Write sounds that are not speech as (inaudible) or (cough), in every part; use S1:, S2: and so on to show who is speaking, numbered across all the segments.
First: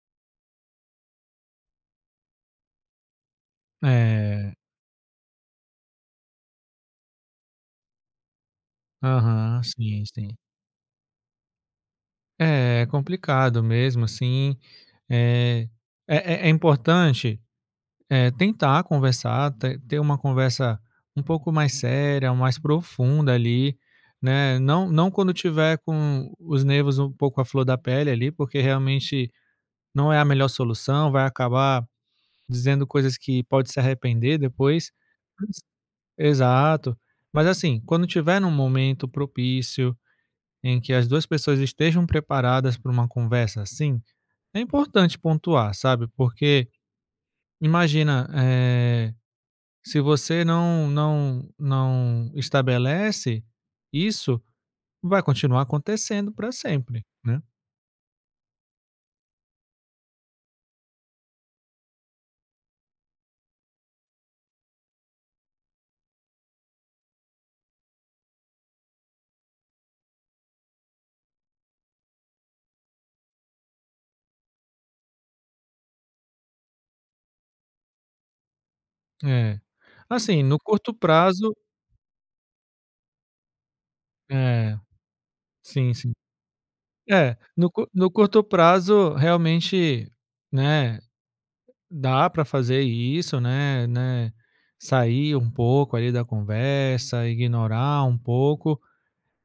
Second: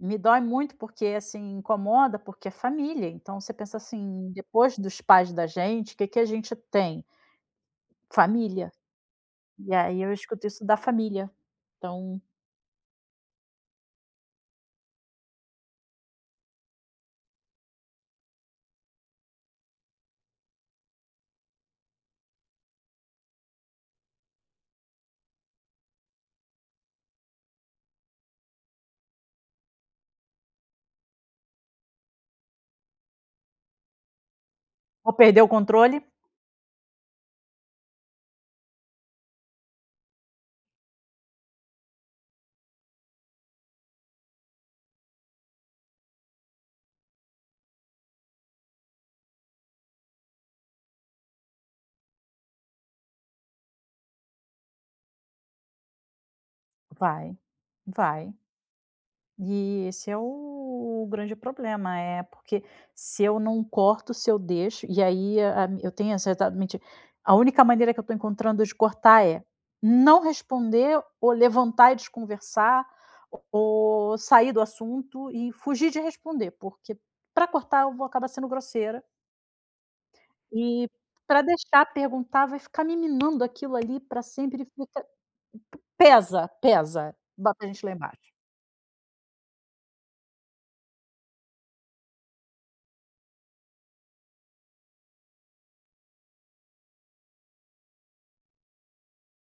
S1: Me dói muito, porque, assim, incomoda, porque é família. Então você pensa, assim,
S2: É.
S1: depois dos pais da gente, que que a gente tem? Família.
S2: Aham,
S1: E aí
S2: sim,
S1: eu
S2: sim.
S1: escuto isso da família. Então
S2: É, é complicado mesmo, assim. É é é é importante, eh, tentar conversar, ter ter uma conversa um pouco mais séria, mais profunda ali, né. Não não quando tiver com os nervos um pouco à flor da pele ali, porque realmente não é a melhor solução, vai acabar dizendo coisas que pode se arrepender depois.
S1: Vou perder o controle.
S2: Exato, mas assim, quando tiver num momento propício em que as 2 pessoas estejam preparadas para uma conversa, assim, é importante pontuar, sabe? Porque imagina, eh, se você não não não estabelece isso, vai continuar acontecendo para sempre,
S1: Vai,
S2: né.
S1: vai. E esse é o grande problema. É porque se eu não corto, se eu deixo. E aí eu tenho (unintelligible) A única maneira que eu estou encontrando de cortar é: não responder, ou levantar e desconversar, ou sair do assunto e fugir de responder, porque pra cortar eu vou acabar sendo grosseira.
S2: É, assim, no
S1: E
S2: curto
S1: pra
S2: prazo.
S1: deixar perguntar vai ficar me minando aquilo ali pra sempre.
S2: É,
S1: Fica
S2: sim, sim.
S1: pesa, pesa.
S2: É,
S1: Bota a
S2: no
S1: gente lá
S2: no
S1: embaixo.
S2: curto prazo realmente, né, dá para fazer isso, né né, sair um pouco ali da conversa, ignorar um pouco,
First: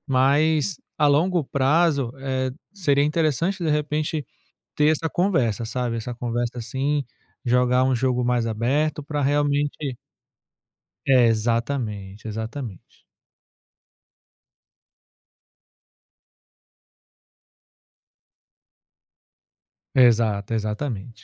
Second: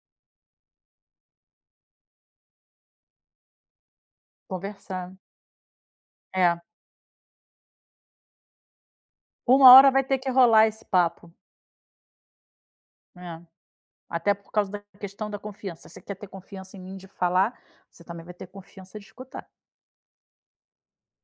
S2: mas a longo prazo, eh, seria interessante, de repente, ter essa
S1: Conversar.
S2: conversa, sabe. Essa conversa
S1: É.
S2: assim, jogar um jogo mais aberto pra
S1: Uma hora
S2: realmente
S1: vai ter que rolar esse
S2: É
S1: papo.
S2: exatamente, exatamente.
S1: É, até por causa da questão da confiança. Você quer ter confiança em mim de falar? Você também vai ter confiança de escutar.
S2: Exato, exatamente.